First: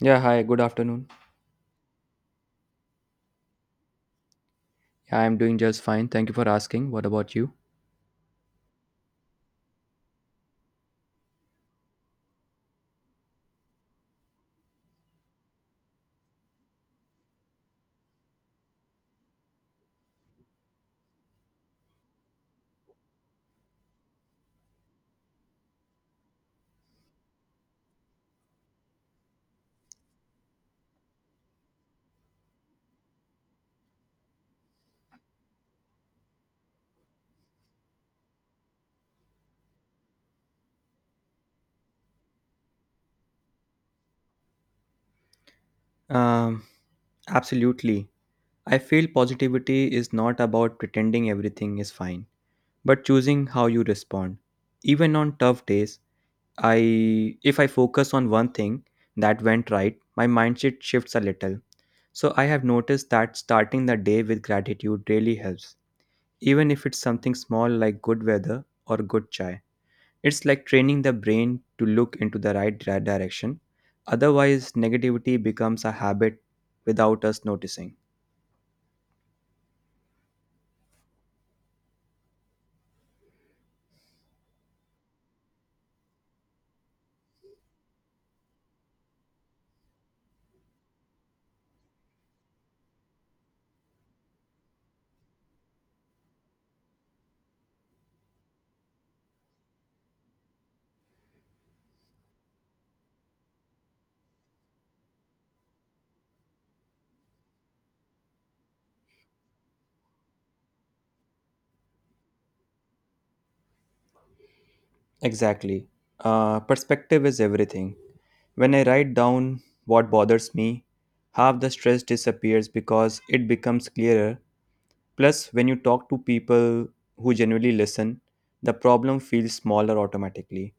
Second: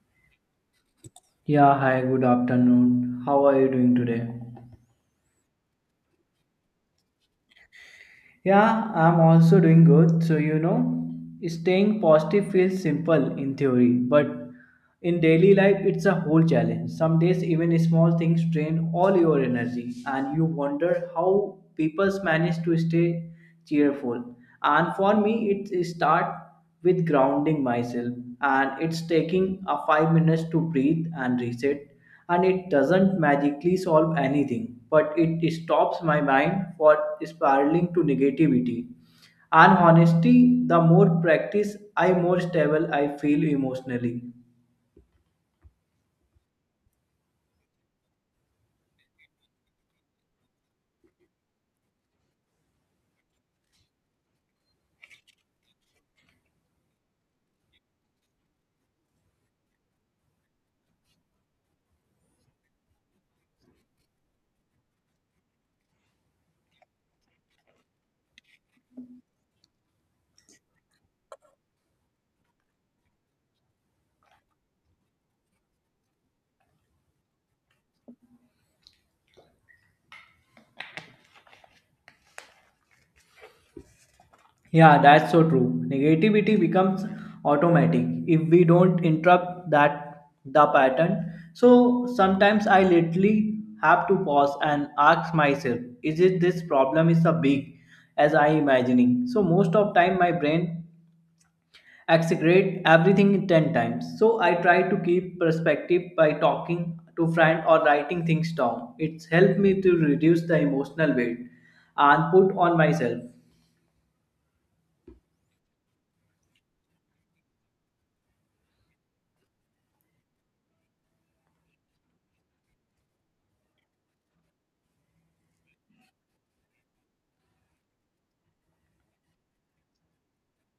Yeah, hi, good afternoon. Yeah, hi, good afternoon. How are you doing today? I'm doing just fine. Thank you for asking. What about you? Yeah, I'm also doing good. So, staying positive feels simple in theory, but in daily life, it's a whole challenge. Some days, even small things drain all your energy, and you wonder how people manage to stay cheerful. And for me, it start with grounding myself and it's taking a 5 minutes to breathe and reset, and it doesn't magically solve anything but it stops my mind for spiraling to negativity. And honestly, the more practice I more stable I feel emotionally. Um, Absolutely. I feel positivity is not about pretending everything is fine, but choosing how you respond. Even on tough days, I if I focus on one thing that went right, my mindset shifts a little. So I have noticed that starting the day with gratitude really helps, even if it's something small like good weather or good chai. It's like training the brain to look into the direction. Otherwise, negativity becomes a habit without us noticing. Yeah, that's so true. Negativity becomes automatic if we don't interrupt that the pattern. So sometimes I literally have to pause and ask myself, is it this problem is so big as I imagining? So most of time my brain exaggerate everything 10 times. So I try to keep perspective by talking to friend or writing things down. It's helped me to reduce the emotional weight and put on myself. Exactly. Perspective is everything. When I write down what bothers me, half the stress disappears because it becomes clearer. Plus, when you talk to people who genuinely listen, the problem feels smaller automatically.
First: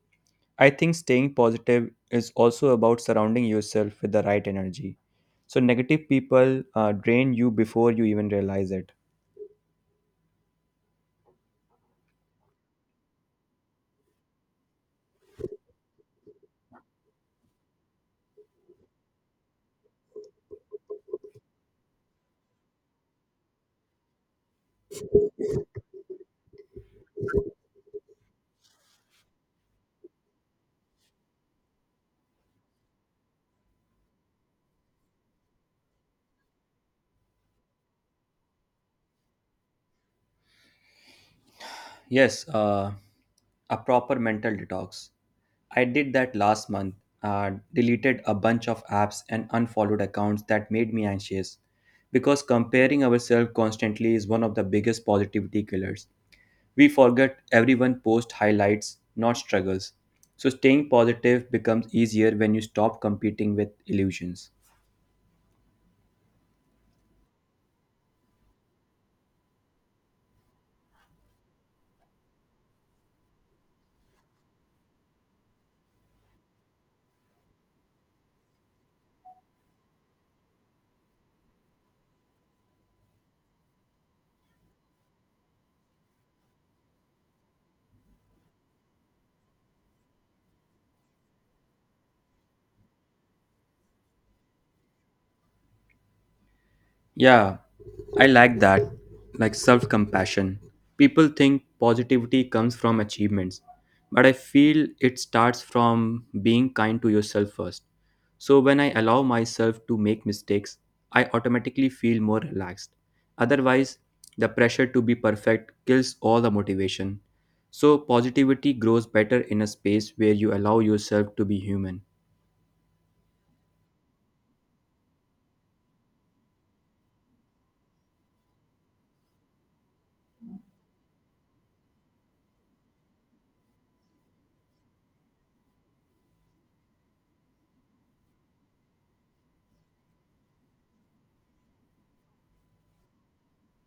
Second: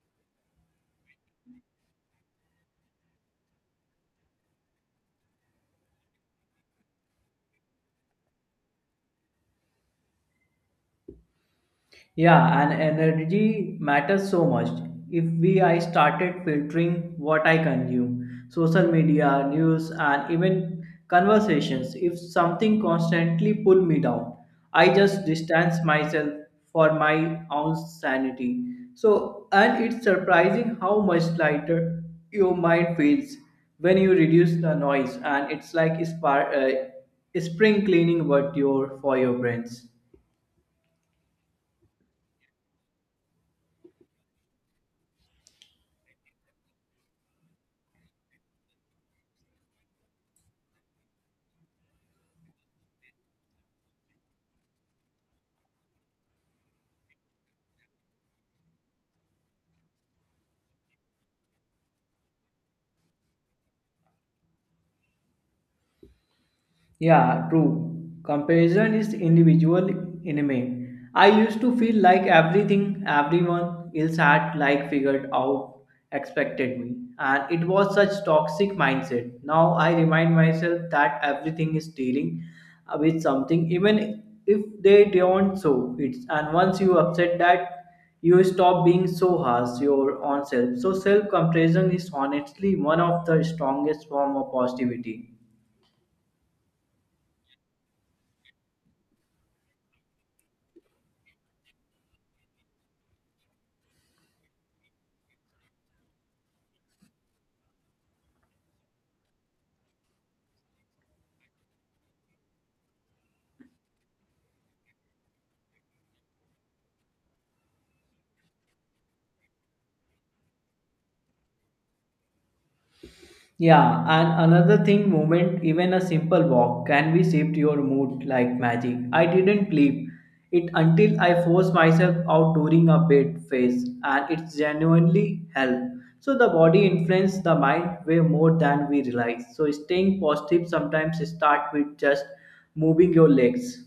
I think staying positive is also about surrounding yourself with the right energy. So, negative people drain you before you even realize it. Yeah, and energy matters so much. If we I started filtering what I consume, social media, news, and even conversations. If something constantly pull me down, I just distance myself for my own sanity. So, and it's surprising how much lighter your mind feels when you reduce the noise, and it's like spring cleaning what your for your brains. Yes, a proper mental detox. I did that last month, deleted a bunch of apps and unfollowed accounts that made me anxious because comparing ourselves constantly is one of the biggest positivity killers. We forget everyone posts highlights, not struggles. So staying positive becomes easier when you stop competing with illusions. Yeah, true. Comparison is individual enemy. I used to feel like everything everyone else had like figured out expected me. And it was such toxic mindset. Now I remind myself that everything is dealing with something, even if they don't, so it's, and once you upset that, you stop being so harsh your own self. So self comparison is honestly one of the strongest form of positivity. Yeah, I like that. Like self compassion. People think positivity comes from achievements, but I feel it starts from being kind to yourself first. So when I allow myself to make mistakes, I automatically feel more relaxed. Otherwise, the pressure to be perfect kills all the motivation. So positivity grows better in a space where you allow yourself to be human. Yeah, and another thing, movement, even a simple walk, can be shift your mood like magic. I didn't believe it until I forced myself out during a bed phase, and it's genuinely help. So the body influences the mind way more than we realize. So staying positive sometimes start with just moving your legs.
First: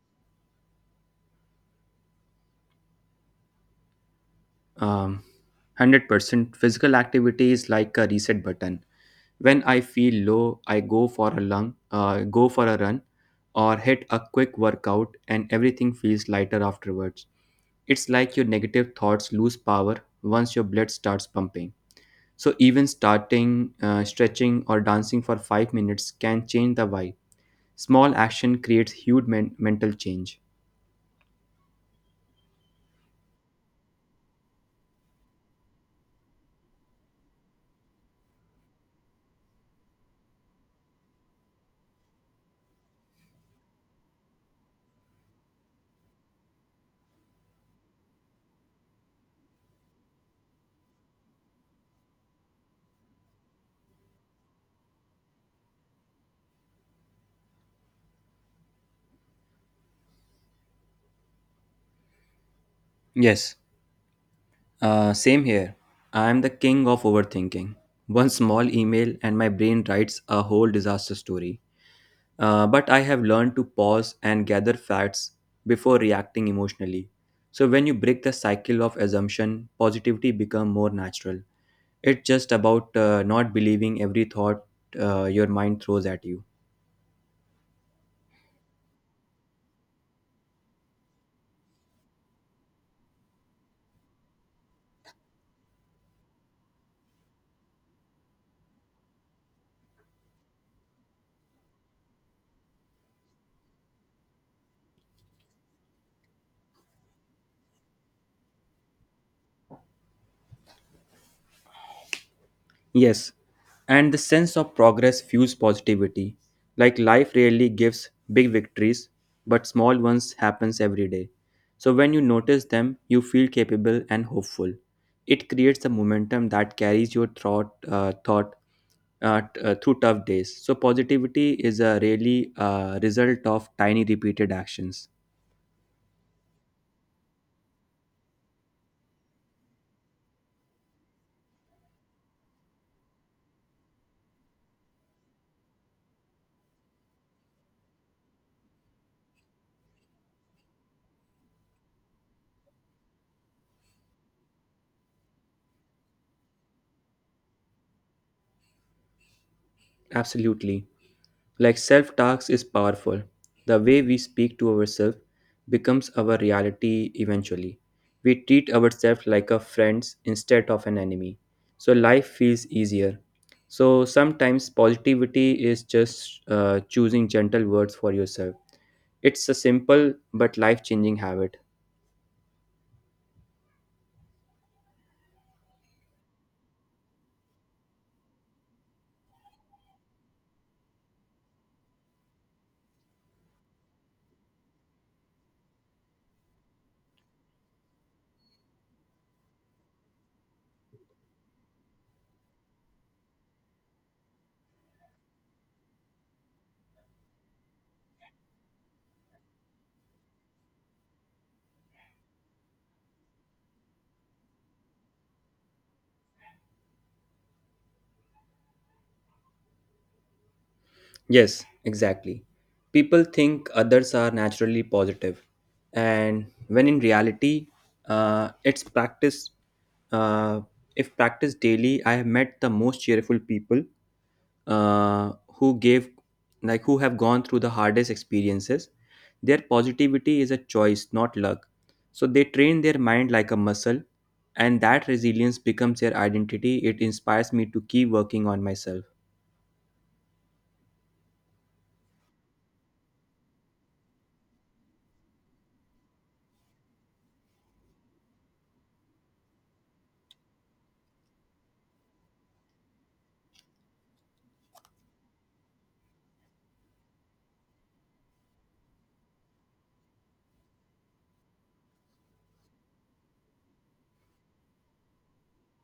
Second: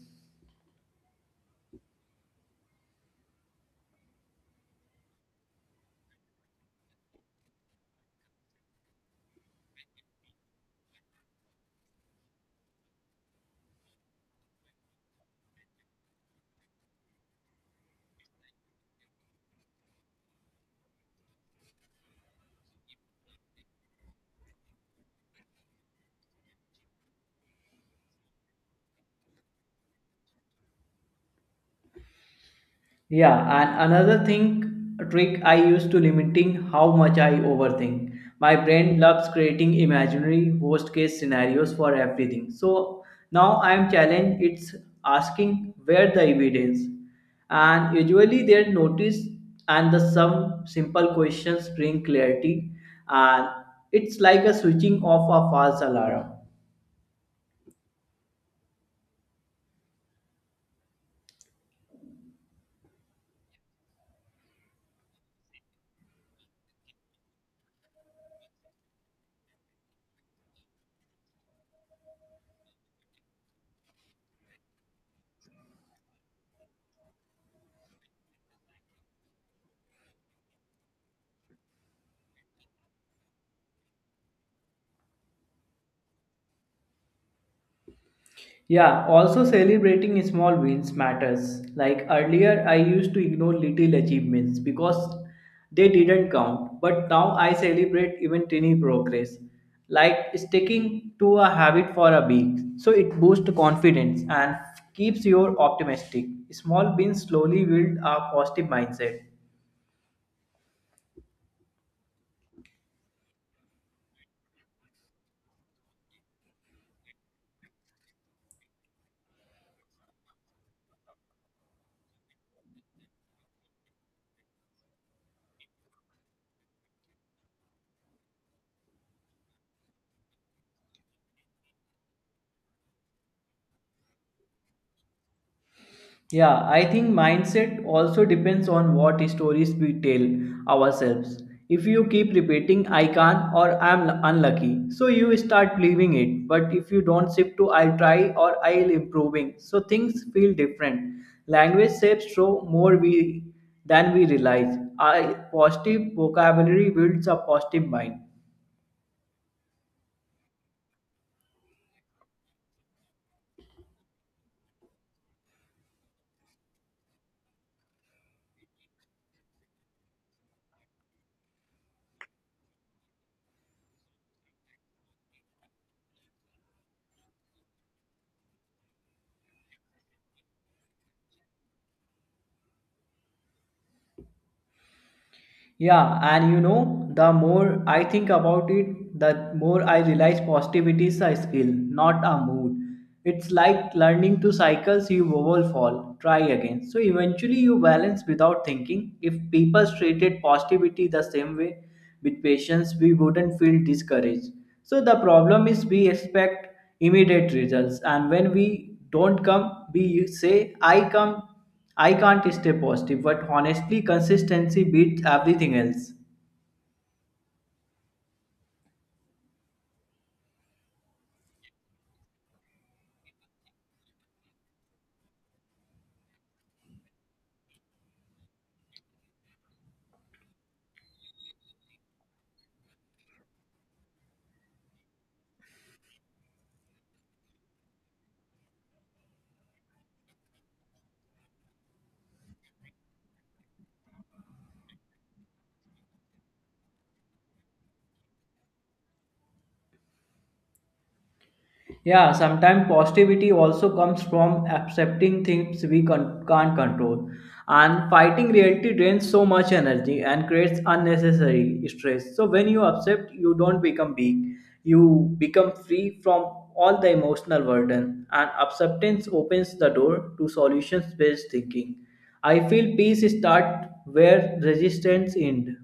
um, 100% physical activity is like a reset button. When I feel low, I go for a run or hit a quick workout, and everything feels lighter afterwards. It's like your negative thoughts lose power once your blood starts pumping. So even starting stretching or dancing for 5 minutes can change the vibe. Small action creates huge mental change. Yeah, and another thing, trick I use to limiting how much I overthink. My brain loves creating imaginary worst case scenarios for everything. So now I am challenged. It's asking where the evidence, and usually they notice, and the some simple questions bring clarity, and it's like a switching off a false alarm. Yes, same here. I am the king of overthinking. One small email and my brain writes a whole disaster story. But I have learned to pause and gather facts before reacting emotionally. So when you break the cycle of assumption, positivity become more natural. It's just about not believing every thought your mind throws at you. Yeah, also celebrating small wins matters. Like earlier, I used to ignore little achievements because they didn't count. But now I celebrate even tiny progress, like sticking to a habit for a week. So it boosts confidence and keeps you optimistic. Small wins slowly build a positive mindset. Yes, and the sense of progress fuels positivity. Like life rarely gives big victories, but small ones happens every day. So when you notice them, you feel capable and hopeful. It creates a momentum that carries your through tough days. So positivity is a really result of tiny repeated actions. Yeah, I think mindset also depends on what stories we tell ourselves. If you keep repeating I can't or I'm unlucky, so you start believing it. But if you don't shift to I'll try or I'll improving, so things feel different. Language shapes show more we than we realize. I positive vocabulary builds a positive mind. Absolutely. Like self talks is powerful. The way we speak to ourselves becomes our reality eventually. We treat ourselves like a friend instead of an enemy. So life feels easier. So sometimes positivity is just choosing gentle words for yourself. It's a simple but life changing habit. Yeah, and the more I think about it, the more I realize positivity is a skill, not a mood. It's like learning to cycles you wobble, fall, try again. So eventually you balance without thinking. If people treated positivity the same way with patience, we wouldn't feel discouraged. So the problem is we expect immediate results, and when we don't come, we say, I can't stay positive, but honestly, consistency beats everything else. Yes, exactly. People think others are naturally positive, and when in reality, it's practice. Uh, if practiced daily, I have met the most cheerful people who who have gone through the hardest experiences. Their positivity is a choice, not luck. So they train their mind like a muscle, and that resilience becomes their identity. It inspires me to keep working on myself. Yeah, sometimes positivity also comes from accepting things can't control. And fighting reality drains so much energy and creates unnecessary stress. So, when you accept, you don't become weak, you become free from all the emotional burden. And acceptance opens the door to solutions based thinking. I feel peace start where resistance end.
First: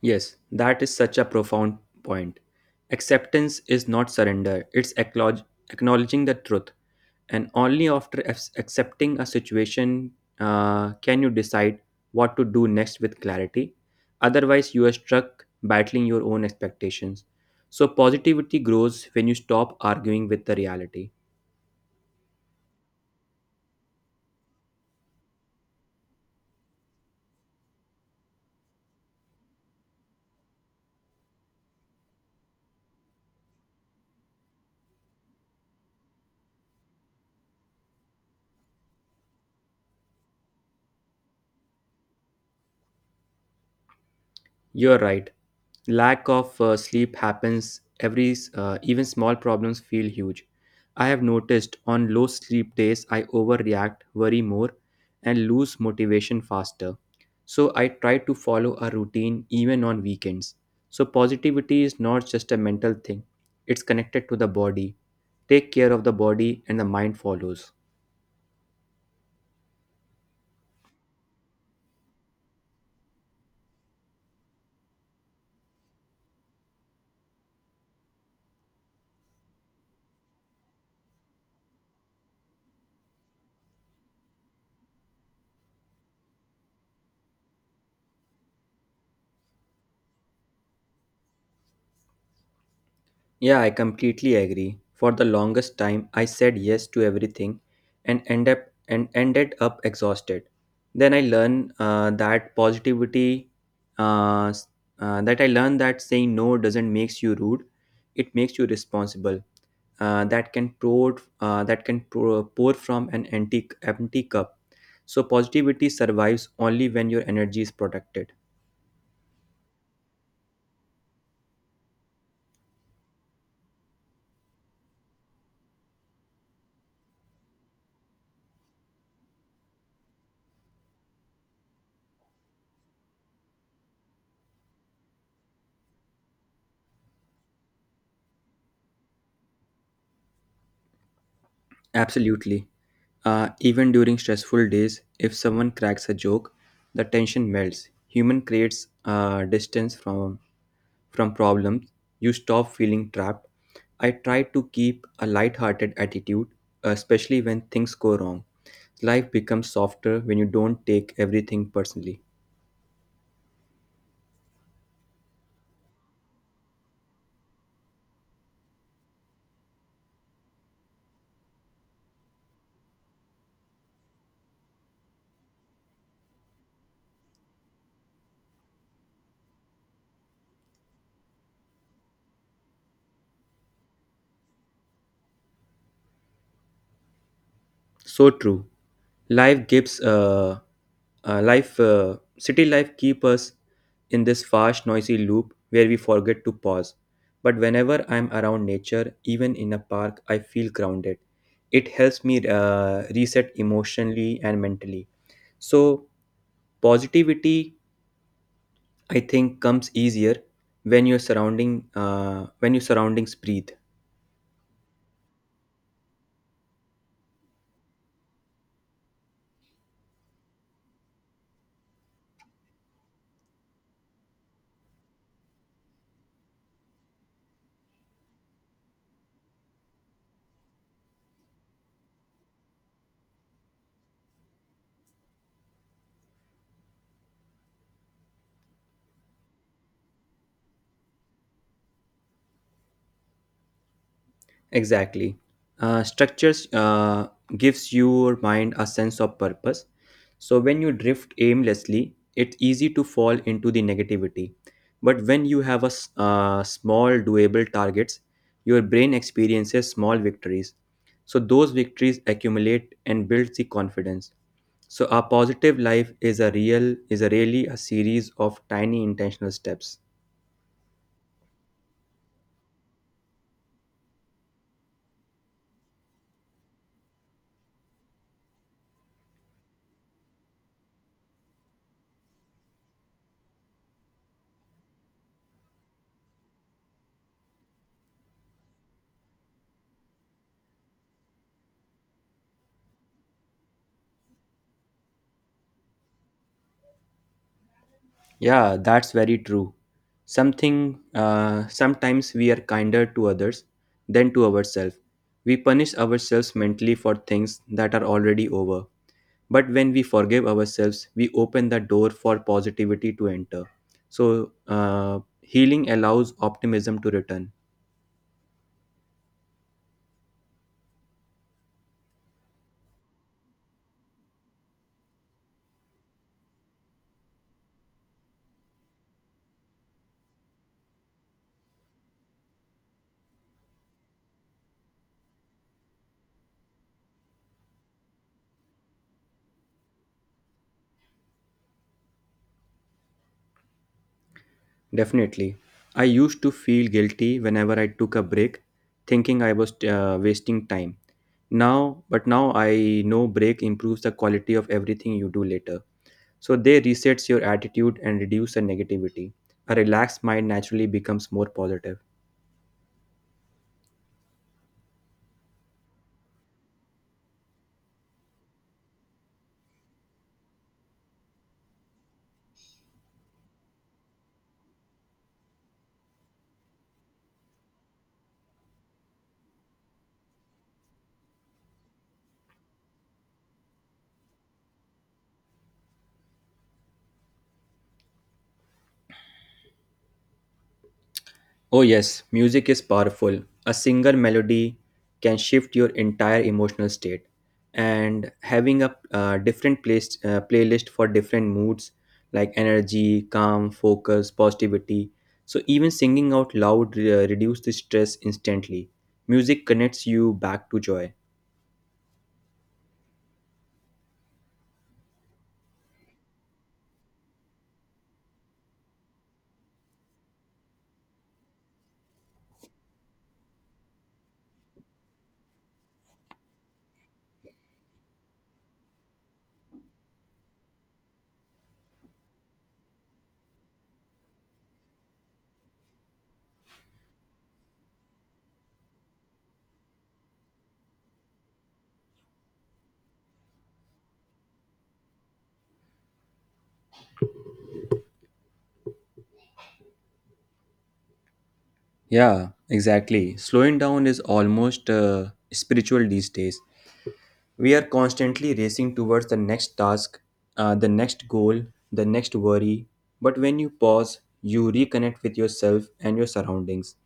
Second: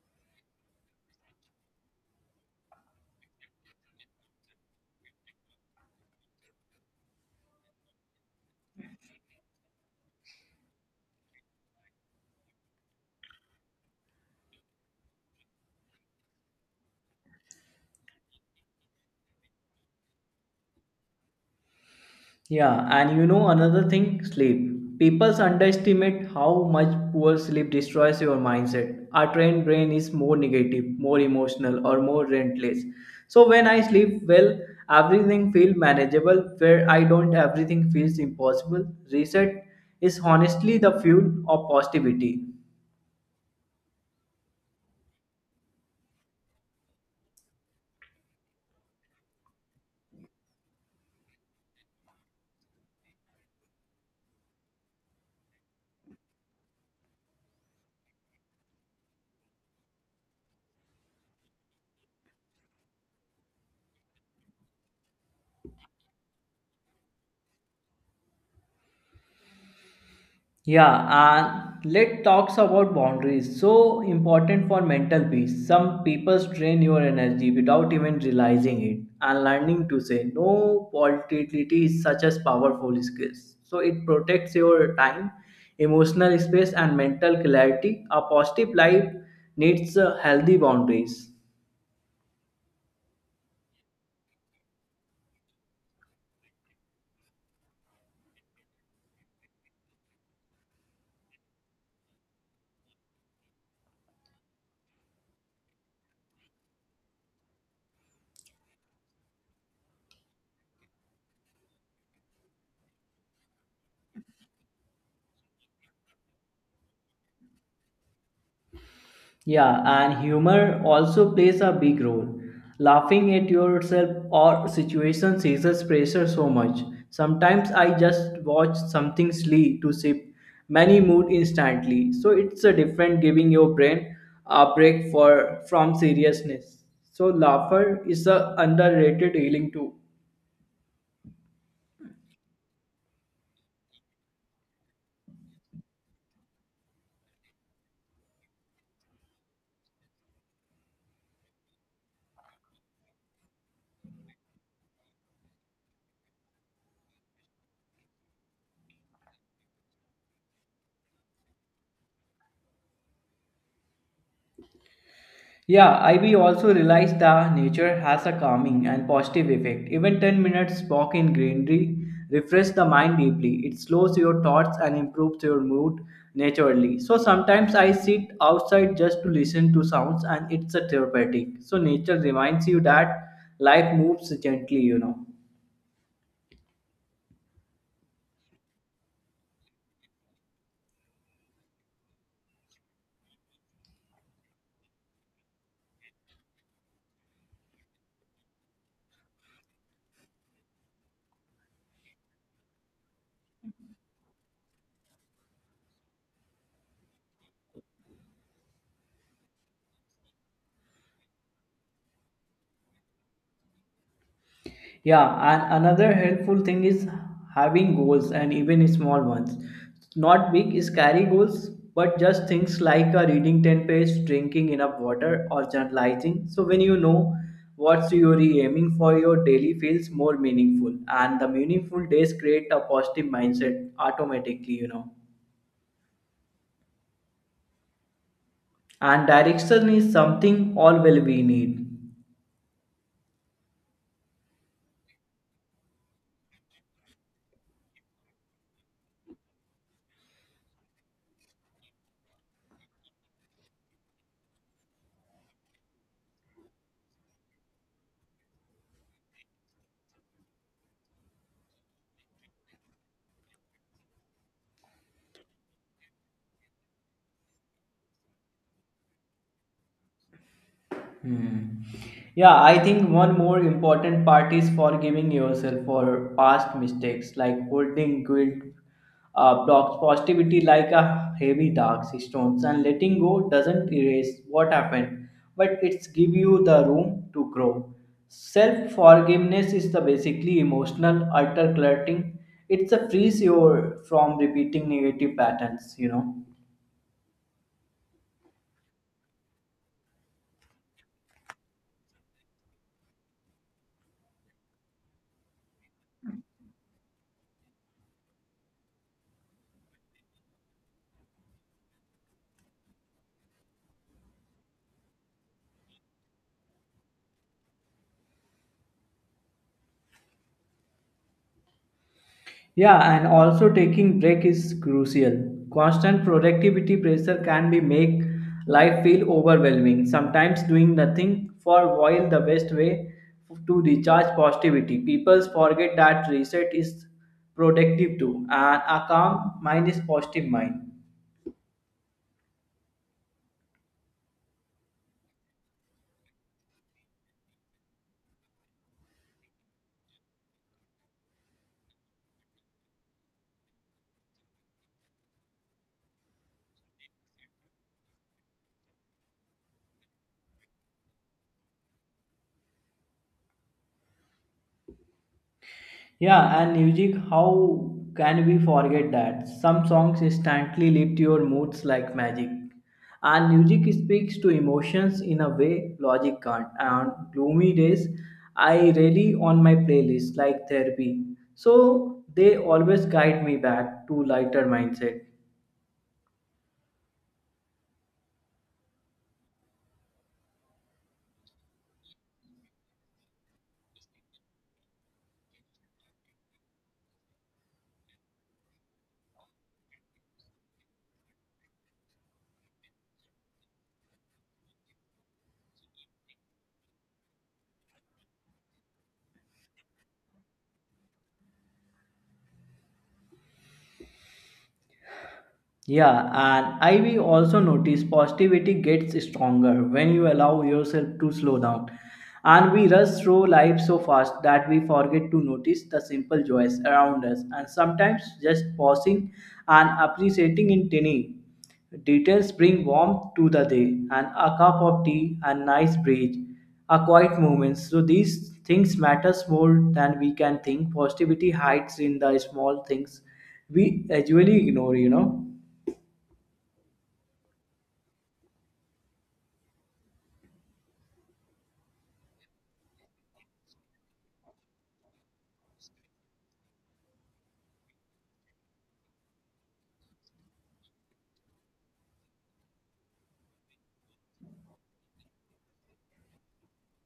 Yes, that is such a profound point. Acceptance is not surrender, it's acknowledging the truth. And only after accepting a situation can you decide what to do next with clarity. Otherwise, you are stuck battling your own expectations. So, positivity grows when you stop arguing with the reality. Yeah, and another thing, sleep. People underestimate how much poor sleep destroys your mindset. Our trained brain is more negative, more emotional, or more relentless. So when I sleep well, everything feels manageable. Where I don't, everything feels impossible. Reset is honestly the fuel of positivity. You're right. Lack of sleep happens even small problems feel huge. I have noticed on low sleep days, I overreact, worry more, and lose motivation faster. So I try to follow a routine even on weekends. So positivity is not just a mental thing, it's connected to the body. Take care of the body, and the mind follows. Yeah, and let talks about boundaries. So important for mental peace. Some people drain your energy without even realizing it, and learning to say no volatility is such as powerful skill. So it protects your time, emotional space, and mental clarity. A positive life needs healthy boundaries. Yeah, I completely agree. For the longest time, I said yes to everything and ended up exhausted. Then I learned that positivity, s- that I learned that saying no doesn't makes you rude; it makes you responsible. That can pour from an empty cup. So positivity survives only when your energy is protected. Yeah, and humor also plays a big role. Laughing at yourself or situations eases pressure so much. Sometimes I just watch something silly to sip many mood instantly. So it's a different giving your brain a break for from seriousness. So laughter is a underrated healing tool. Absolutely. Even during stressful days, if someone cracks a joke, the tension melts. Human creates distance from problems. You stop feeling trapped. I try to keep a light-hearted attitude, especially when things go wrong. Life becomes softer when you don't take everything personally. Yeah, I we also realized that nature has a calming and positive effect. Even 10 minutes walk in greenery refresh the mind deeply. It slows your thoughts and improves your mood naturally. So sometimes I sit outside just to listen to sounds and it's a therapeutic. So nature reminds you that life moves gently, So true. Life gives life City life keep us in this fast noisy loop where we forget to pause. But whenever I'm around nature, even in a park, I feel grounded. It helps me reset emotionally and mentally. So positivity, I think, comes easier when your surroundings breathe. Yeah, and another helpful thing is having goals and even small ones. Not big, scary goals, but just things like reading 10 pages, drinking enough water, or journalizing. So when you know what you're aiming for, your daily feels more meaningful, and the meaningful days create a positive mindset automatically, And direction is something all will we need. Exactly. Structures gives your mind a sense of purpose. So when you drift aimlessly, it's easy to fall into the negativity. But when you have a small doable targets, your brain experiences small victories. So those victories accumulate and builds the confidence. So a positive life is a really a series of tiny intentional steps. Hmm. Yeah, I think one more important part is forgiving yourself for past mistakes, like holding guilt blocks positivity like a heavy dark stones, and letting go doesn't erase what happened, but it's give you the room to grow. Self forgiveness is the basically emotional alter cluttering. It's a frees you from repeating negative patterns. Yeah, that's very true. Something Sometimes we are kinder to others than to ourselves. We punish ourselves mentally for things that are already over. But when we forgive ourselves, we open the door for positivity to enter. So, healing allows optimism to return. Yeah, and also taking break is crucial. Constant productivity pressure can be make life feel overwhelming. Sometimes doing nothing for a while the best way to recharge positivity. People forget that reset is productive too, and a calm mind is positive mind. Definitely. I used to feel guilty whenever I took a break, thinking I was wasting time. But now I know break improves the quality of everything you do later. So they resets your attitude and reduce the negativity. A relaxed mind naturally becomes more positive. Yeah, and music, how can we forget that? Some songs instantly lift your moods like magic. And music speaks to emotions in a way logic can't. And on gloomy days, I really on my playlist like therapy. So they always guide me back to lighter mindset. Oh yes, music is powerful. A single melody can shift your entire emotional state. And having a playlist for different moods like energy, calm, focus, positivity. So even singing out loud reduce the stress instantly. Music connects you back to joy. Yeah, and I will also notice positivity gets stronger when you allow yourself to slow down. And we rush through life so fast that we forget to notice the simple joys around us. And sometimes just pausing and appreciating in tiny details bring warmth to the day. And a cup of tea, a nice breeze, a quiet moment. So these things matters more than we can think. Positivity hides in the small things we usually ignore. Yeah, exactly. Slowing down is almost spiritual these days. We are constantly racing towards the next task, the next goal, the next worry. But when you pause, you reconnect with yourself and your surroundings.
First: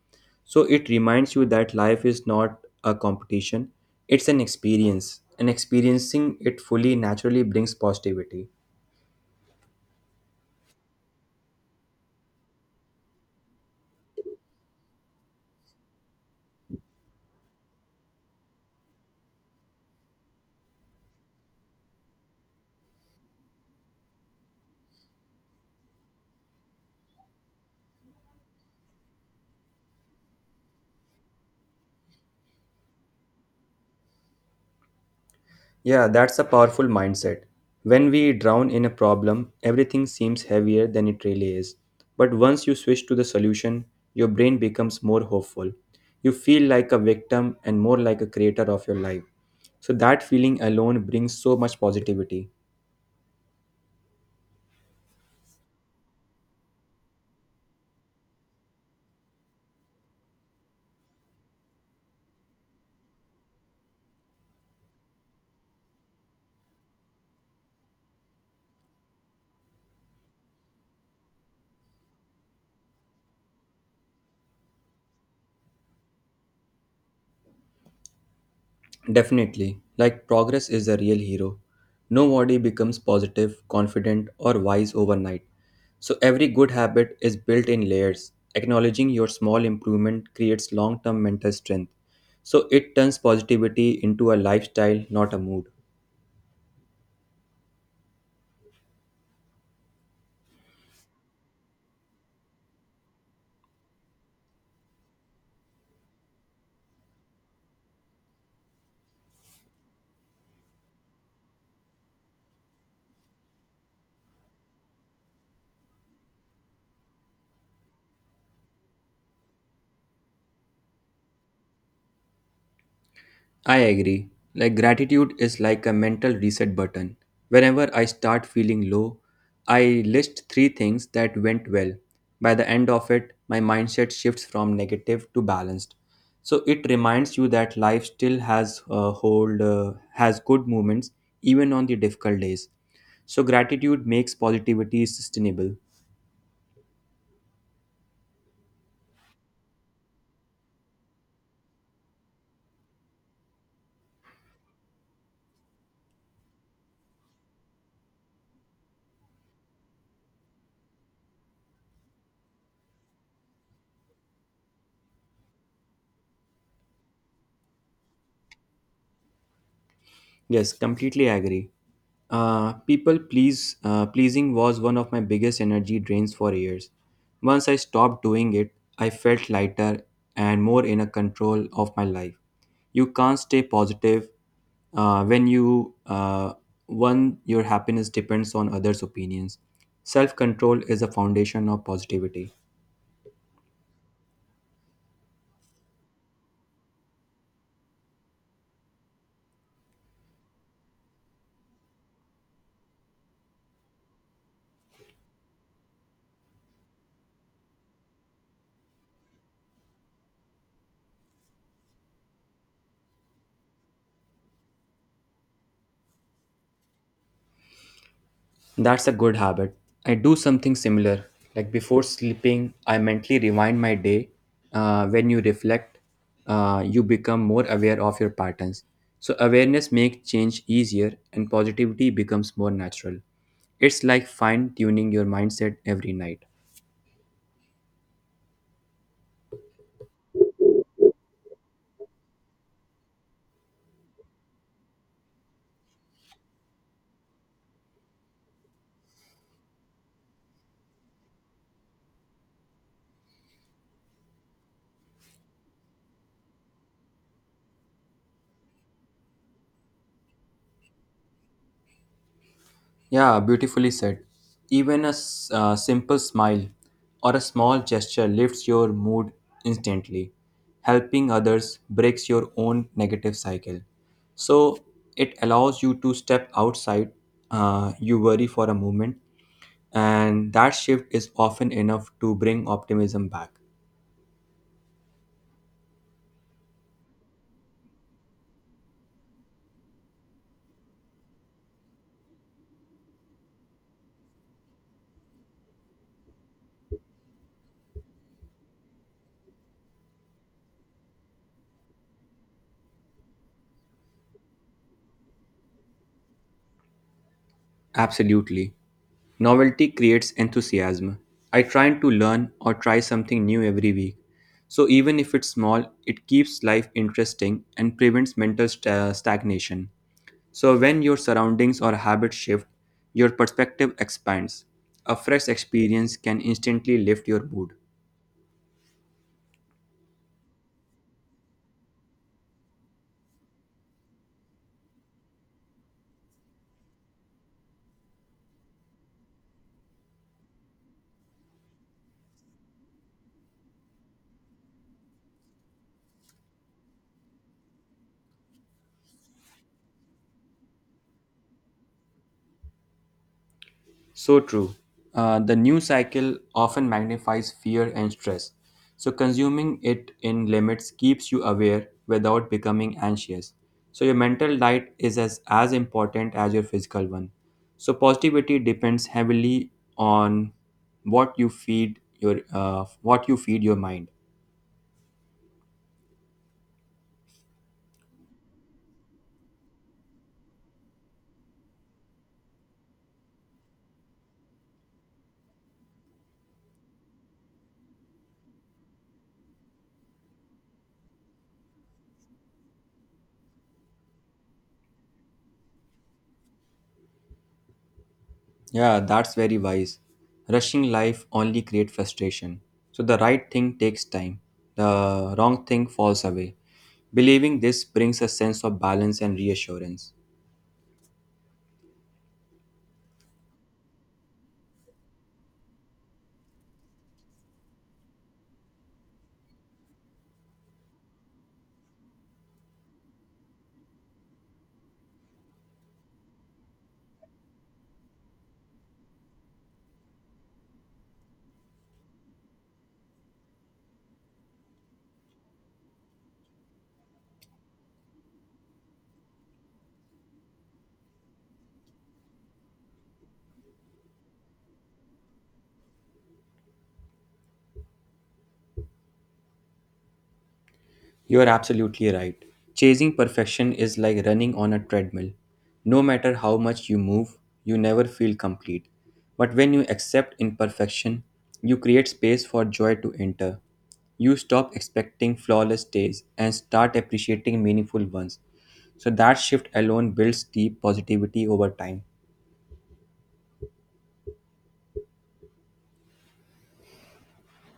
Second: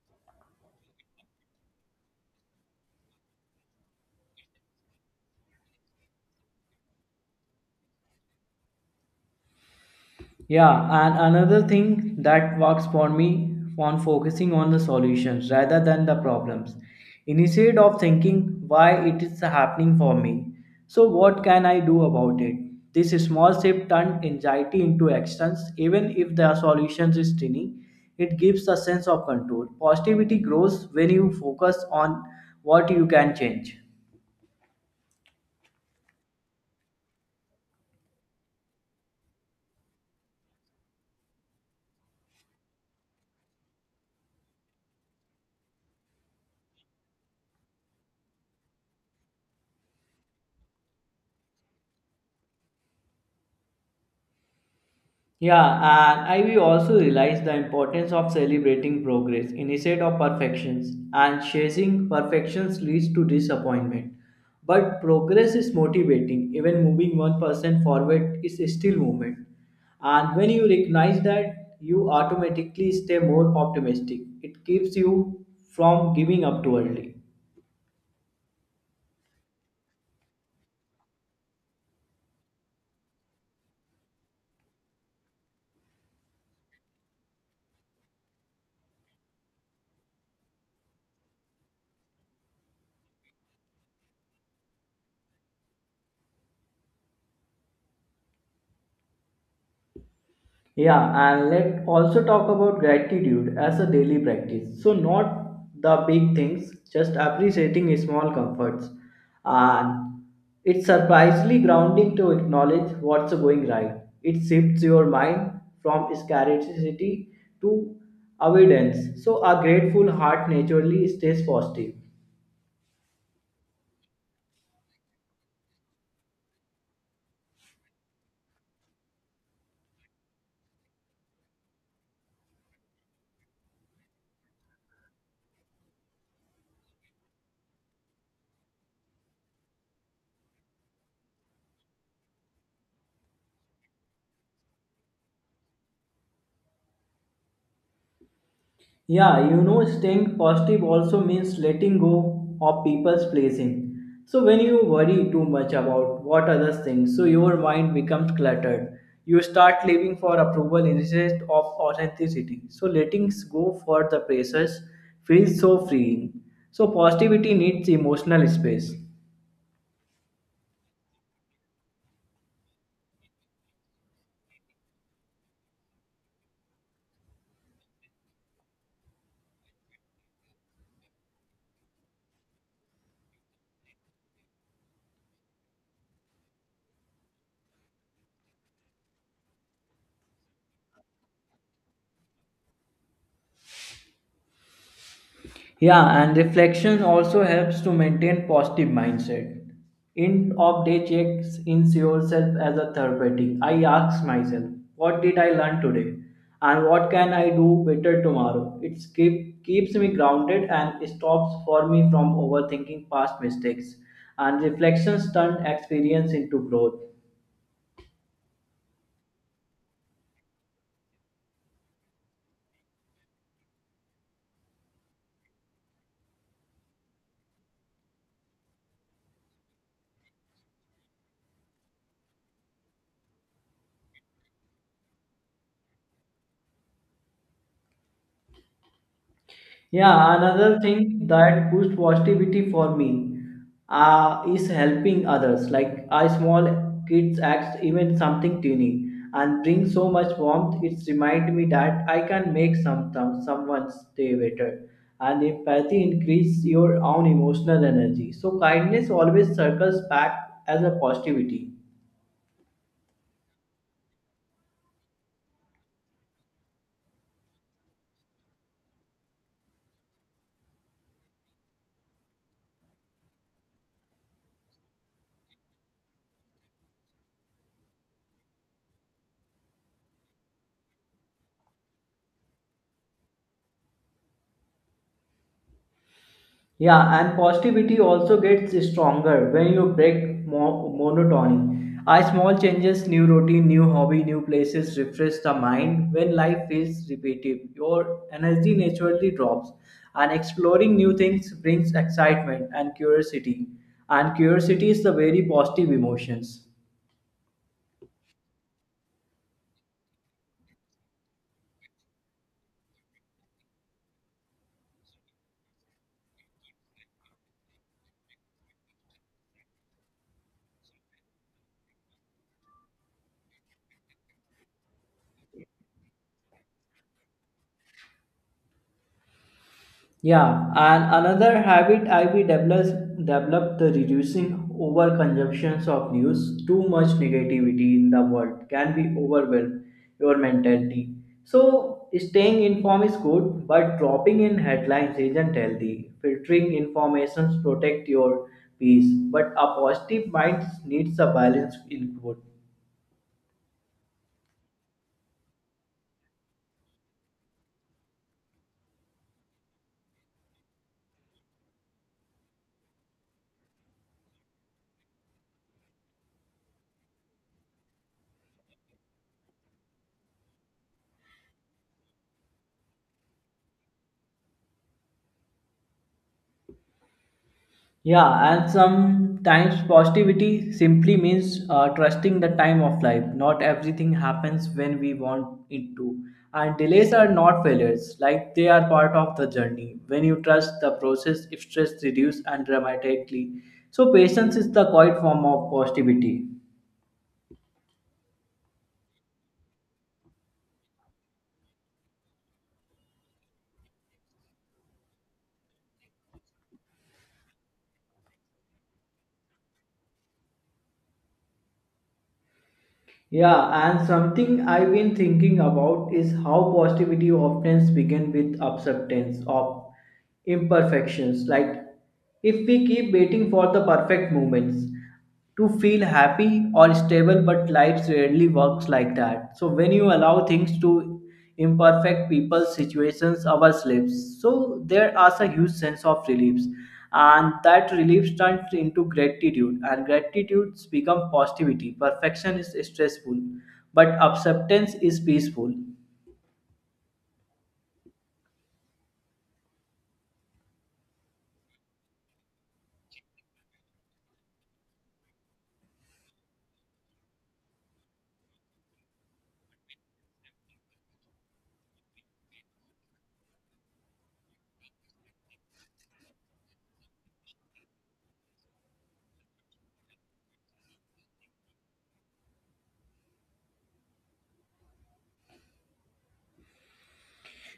So it reminds you that life is not a competition, it's an experience. And experiencing it fully naturally brings positivity. Yeah, and another thing that works for me on focusing on the solutions rather than the problems. Instead of thinking why it is happening for me, so what can I do about it? This small shift turned anxiety into actions, even if the solution is tiny. It gives a sense of control. Positivity grows when you focus on what you can change. Yeah, that's a powerful mindset. When we drown in a problem, everything seems heavier than it really is. But once you switch to the solution, your brain becomes more hopeful. You feel like a victim and more like a creator of your life. So, that feeling alone brings so much positivity. Yeah, and I will also realize the importance of celebrating progress instead of perfections, and chasing perfections leads to disappointment. But progress is motivating, even moving 1% forward is still movement. And when you recognize that, you automatically stay more optimistic. It keeps you from giving up too early. Definitely, like progress is the real hero. Nobody becomes positive, confident, or wise overnight. So, every good habit is built in layers. Acknowledging your small improvement creates long term mental strength. So, it turns positivity into a lifestyle, not a mood. Yeah, and let's also talk about gratitude as a daily practice. So, not the big things, just appreciating small comforts. And it's surprisingly grounding to acknowledge what's going right. It shifts your mind from scarcity to abundance. So, a grateful heart naturally stays positive. I agree. Like gratitude is like a mental reset button. Whenever I start feeling low, I list three things that went well. By the end of it, my mindset shifts from negative to balanced. So it reminds you that life still has good moments even on the difficult days. So gratitude makes positivity sustainable. Yeah, staying positive also means letting go of people's pleasing. So when you worry too much about what others think, so your mind becomes cluttered. You start living for approval instead of authenticity. So letting go for the pressures feels so freeing. So positivity needs emotional space. Yes, completely agree. People please Pleasing was one of my biggest energy drains for years. Once I stopped doing it, I felt lighter and more in a control of my life. You can't stay positive when your happiness depends on others' opinions. Self control is the foundation of positivity. Yeah, and reflection also helps to maintain positive mindset. End of day checks in yourself as a therapeutic. I ask myself, what did I learn today? And what can I do better tomorrow? It keeps me grounded and stops for me from overthinking past mistakes. And reflections turn experience into growth. That's a good habit. I do something similar. Like before sleeping, I mentally rewind my day. When you reflect, you become more aware of your patterns. So, awareness makes change easier and positivity becomes more natural. It's like fine tuning your mindset every night. Yeah, another thing that boosts positivity for me is helping others. Like a small kids acts, even something tiny, and brings so much warmth. It's remind me that I can make someone's day better. And empathy increase your own emotional energy. So kindness always circles back as a positivity. Yeah, beautifully said. Even a simple smile or a small gesture lifts your mood instantly. Helping others breaks your own negative cycle. So it allows you to step outside you worry for a moment, and that shift is often enough to bring optimism back. Yeah, and positivity also gets stronger when you break monotony. A small changes, new routine, new hobby, new places refresh the mind. When life feels repetitive, your energy naturally drops. And exploring new things brings excitement and curiosity. And curiosity is the very positive emotions. Absolutely. Novelty creates enthusiasm. I try to learn or try something new every week. So even if it's small, it keeps life interesting and prevents mental stagnation. So when your surroundings or habits shift, your perspective expands. A fresh experience can instantly lift your mood. Yeah, and another habit I be develops developed the reducing overconsumptions of news. Too much negativity in the world can be overwhelm your mentality. So staying informed is good, but dropping in headlines isn't healthy. Filtering information protect your peace, but a positive mind needs a balanced input. So true. The news cycle often magnifies fear and stress. So, consuming it in limits keeps you aware without becoming anxious. So, your mental diet is as important as your physical one. So, positivity depends heavily on what you feed your mind. Yeah, and sometimes positivity simply means trusting the time of life. Not everything happens when we want it to. And delays are not failures, like they are part of the journey. When you trust the process, stress reduces and dramatically. So, patience is the quiet form of positivity. Yeah, that's very wise. Rushing life only creates frustration. So the right thing takes time, the wrong thing falls away. Believing this brings a sense of balance and reassurance. Yeah, and something I've been thinking about is how positivity often begins with acceptance of imperfections. Like, if we keep waiting for the perfect moments to feel happy or stable, but life rarely works like that. So, when you allow things to imperfect people, situations, our slaves. So there is a huge sense of relief, and that relief turns into gratitude, and gratitude becomes positivity. Perfection is stressful, but acceptance is peaceful. You are absolutely right. Chasing perfection is like running on a treadmill. No matter how much you move, you never feel complete. But when you accept imperfection, you create space for joy to enter. You stop expecting flawless days and start appreciating meaningful ones. So that shift alone builds deep positivity over time.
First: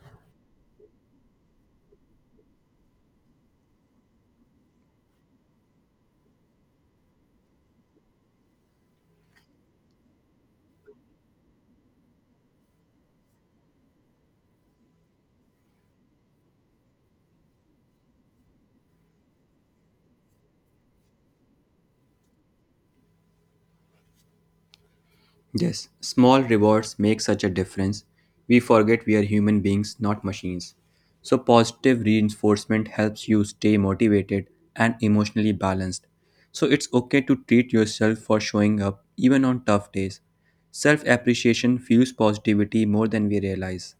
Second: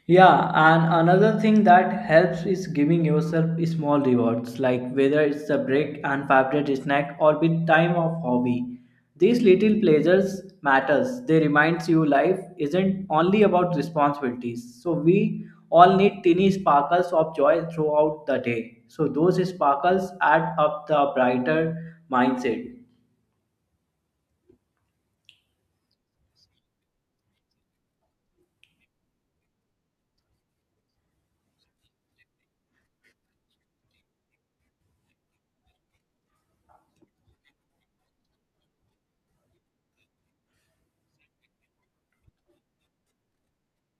Yeah, and another thing that helps is giving yourself small rewards, like whether it's a break and favorite snack or with time of hobby. These little pleasures matters. They reminds you life isn't only about responsibilities. So we all need tiny sparkles of joy throughout the day. So those sparkles add up the brighter mindset. Yes, small rewards make such a difference. We forget we are human beings, not machines. So, positive reinforcement helps you stay motivated and emotionally balanced. So, it's okay to treat yourself for showing up even on tough days. Self appreciation fuels positivity more than we realize.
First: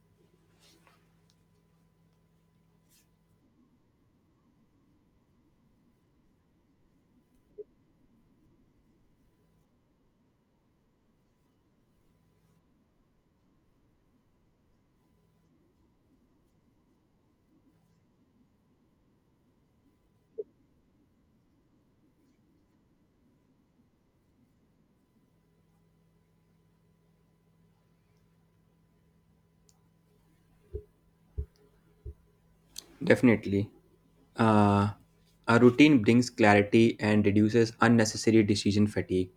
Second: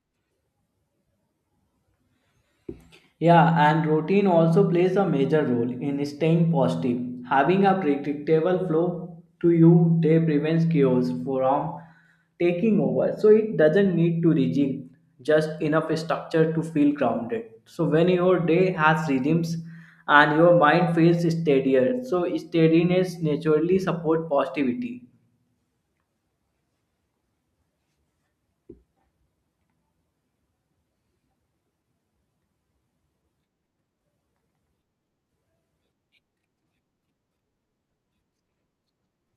Yeah, and routine also plays a major role in staying positive. Having a predictable flow to your day prevents chaos from taking over. So it doesn't need to regime, just enough structure to feel grounded. So when your day has rhythms and your mind feels steadier, so steadiness naturally supports positivity. Definitely. Uh, a routine brings clarity and reduces unnecessary decision fatigue.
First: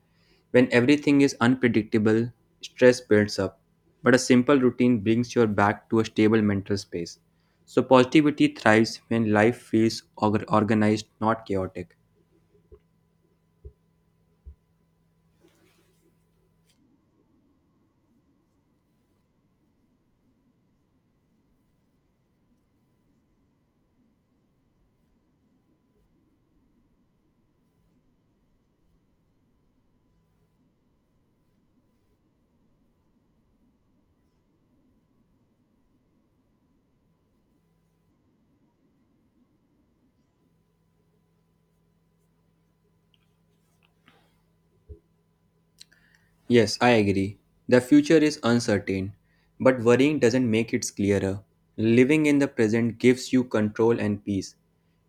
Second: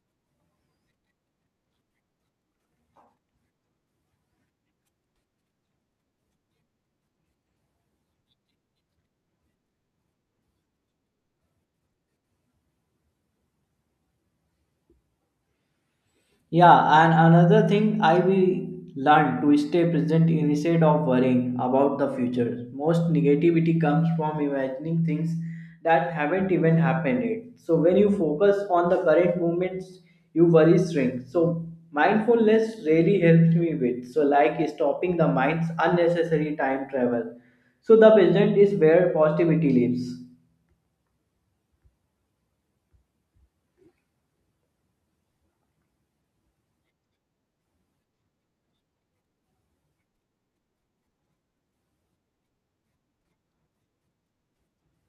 When everything is unpredictable, stress builds up, but a simple routine brings you back to a stable mental space. So, positivity thrives when life feels organized, not chaotic. Yeah, and another thing I will learn to stay present instead of worrying about the future. Most negativity comes from imagining things that haven't even happened yet. So when you focus on the current moments, you worry shrink. So mindfulness really helps me with. So like stopping the mind's unnecessary time travel. So the present is where positivity lives. Yes, I agree. The future is uncertain, but worrying doesn't make it clearer. Living in the present gives you control and peace.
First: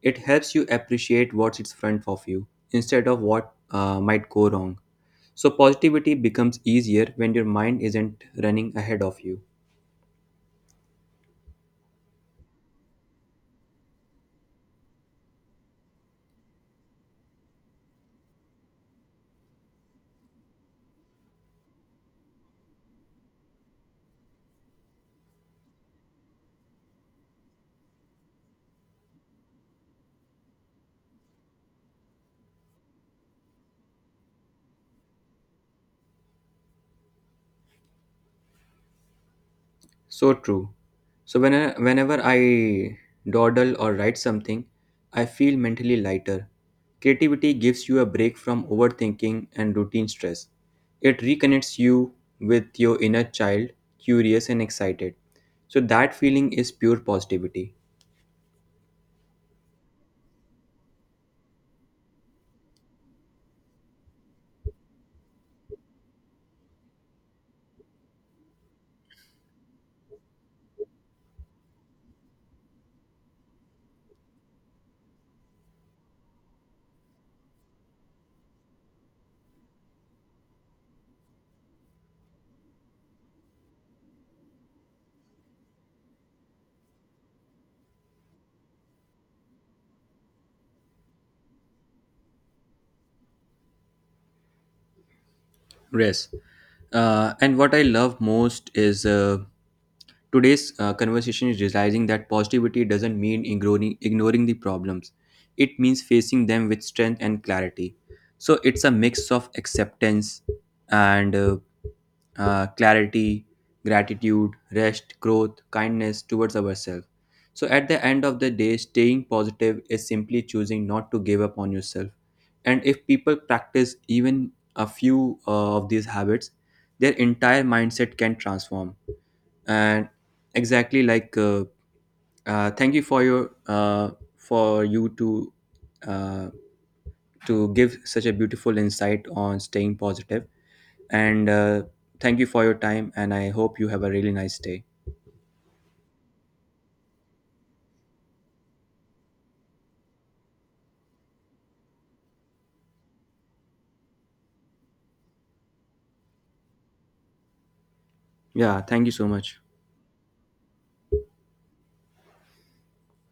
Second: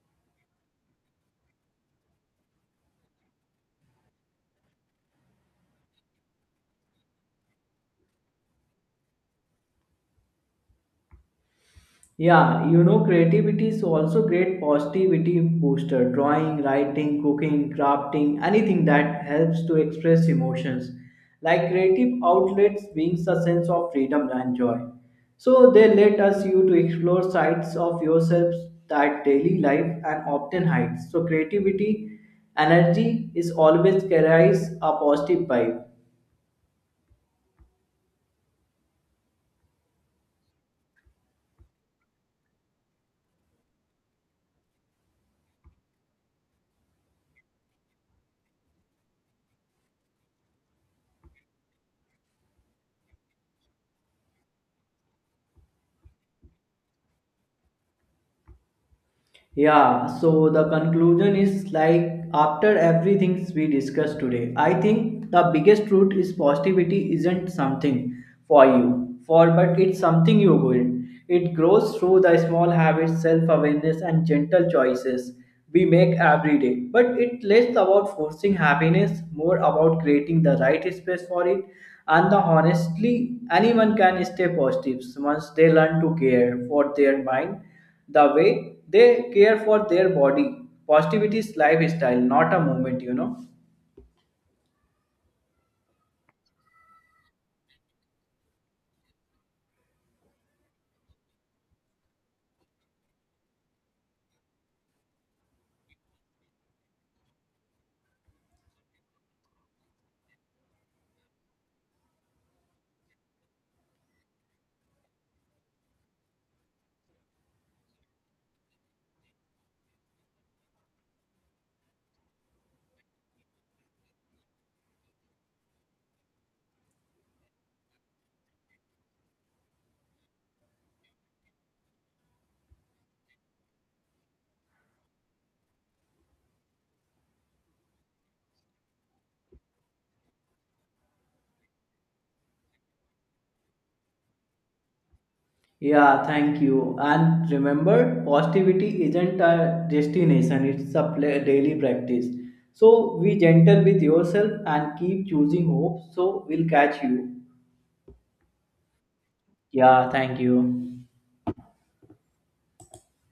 It helps you appreciate what's in front of you instead of what might go wrong. So, positivity becomes easier when your mind isn't running ahead of you. Yeah, creativity is also great positivity booster. Drawing, writing, cooking, crafting, anything that helps to express emotions. Like creative outlets brings a sense of freedom and joy. So they let us you to explore sides of yourselves that daily life and often hides. So creativity energy is always carries a positive vibe. So true. So whenever I dawdle or write something, I feel mentally lighter. Creativity gives you a break from overthinking and routine stress. It reconnects you with your inner child, curious and excited. So that feeling is pure positivity. Yeah, so the conclusion is like after everything we discussed today, I think the biggest truth is positivity isn't something for you, for but it's something you build. It grows through the small habits, self-awareness, and gentle choices we make every day. But it less about forcing happiness, more about creating the right space for it. And the honestly, anyone can stay positive once they learn to care for their mind the way they care for their body. Positivity is lifestyle, not a movement, Yes. And what I love most is today's conversation is realizing that positivity doesn't mean ignoring the problems. It means facing them with strength and clarity. So it's a mix of acceptance and clarity, gratitude, rest, growth, kindness towards ourselves. So at the end of the day, staying positive is simply choosing not to give up on yourself. And if people practice even a few of these habits, their entire mindset can transform. And exactly like thank you for your for you uh, to give such a beautiful insight on staying positive. And Thank you for your time. And I hope you have a really nice day. Yeah, thank you. And remember, positivity isn't a destination, it's a daily practice. So be gentle with yourself and keep choosing hope. So we'll catch you. Yeah, thank you so much. Yeah, thank you.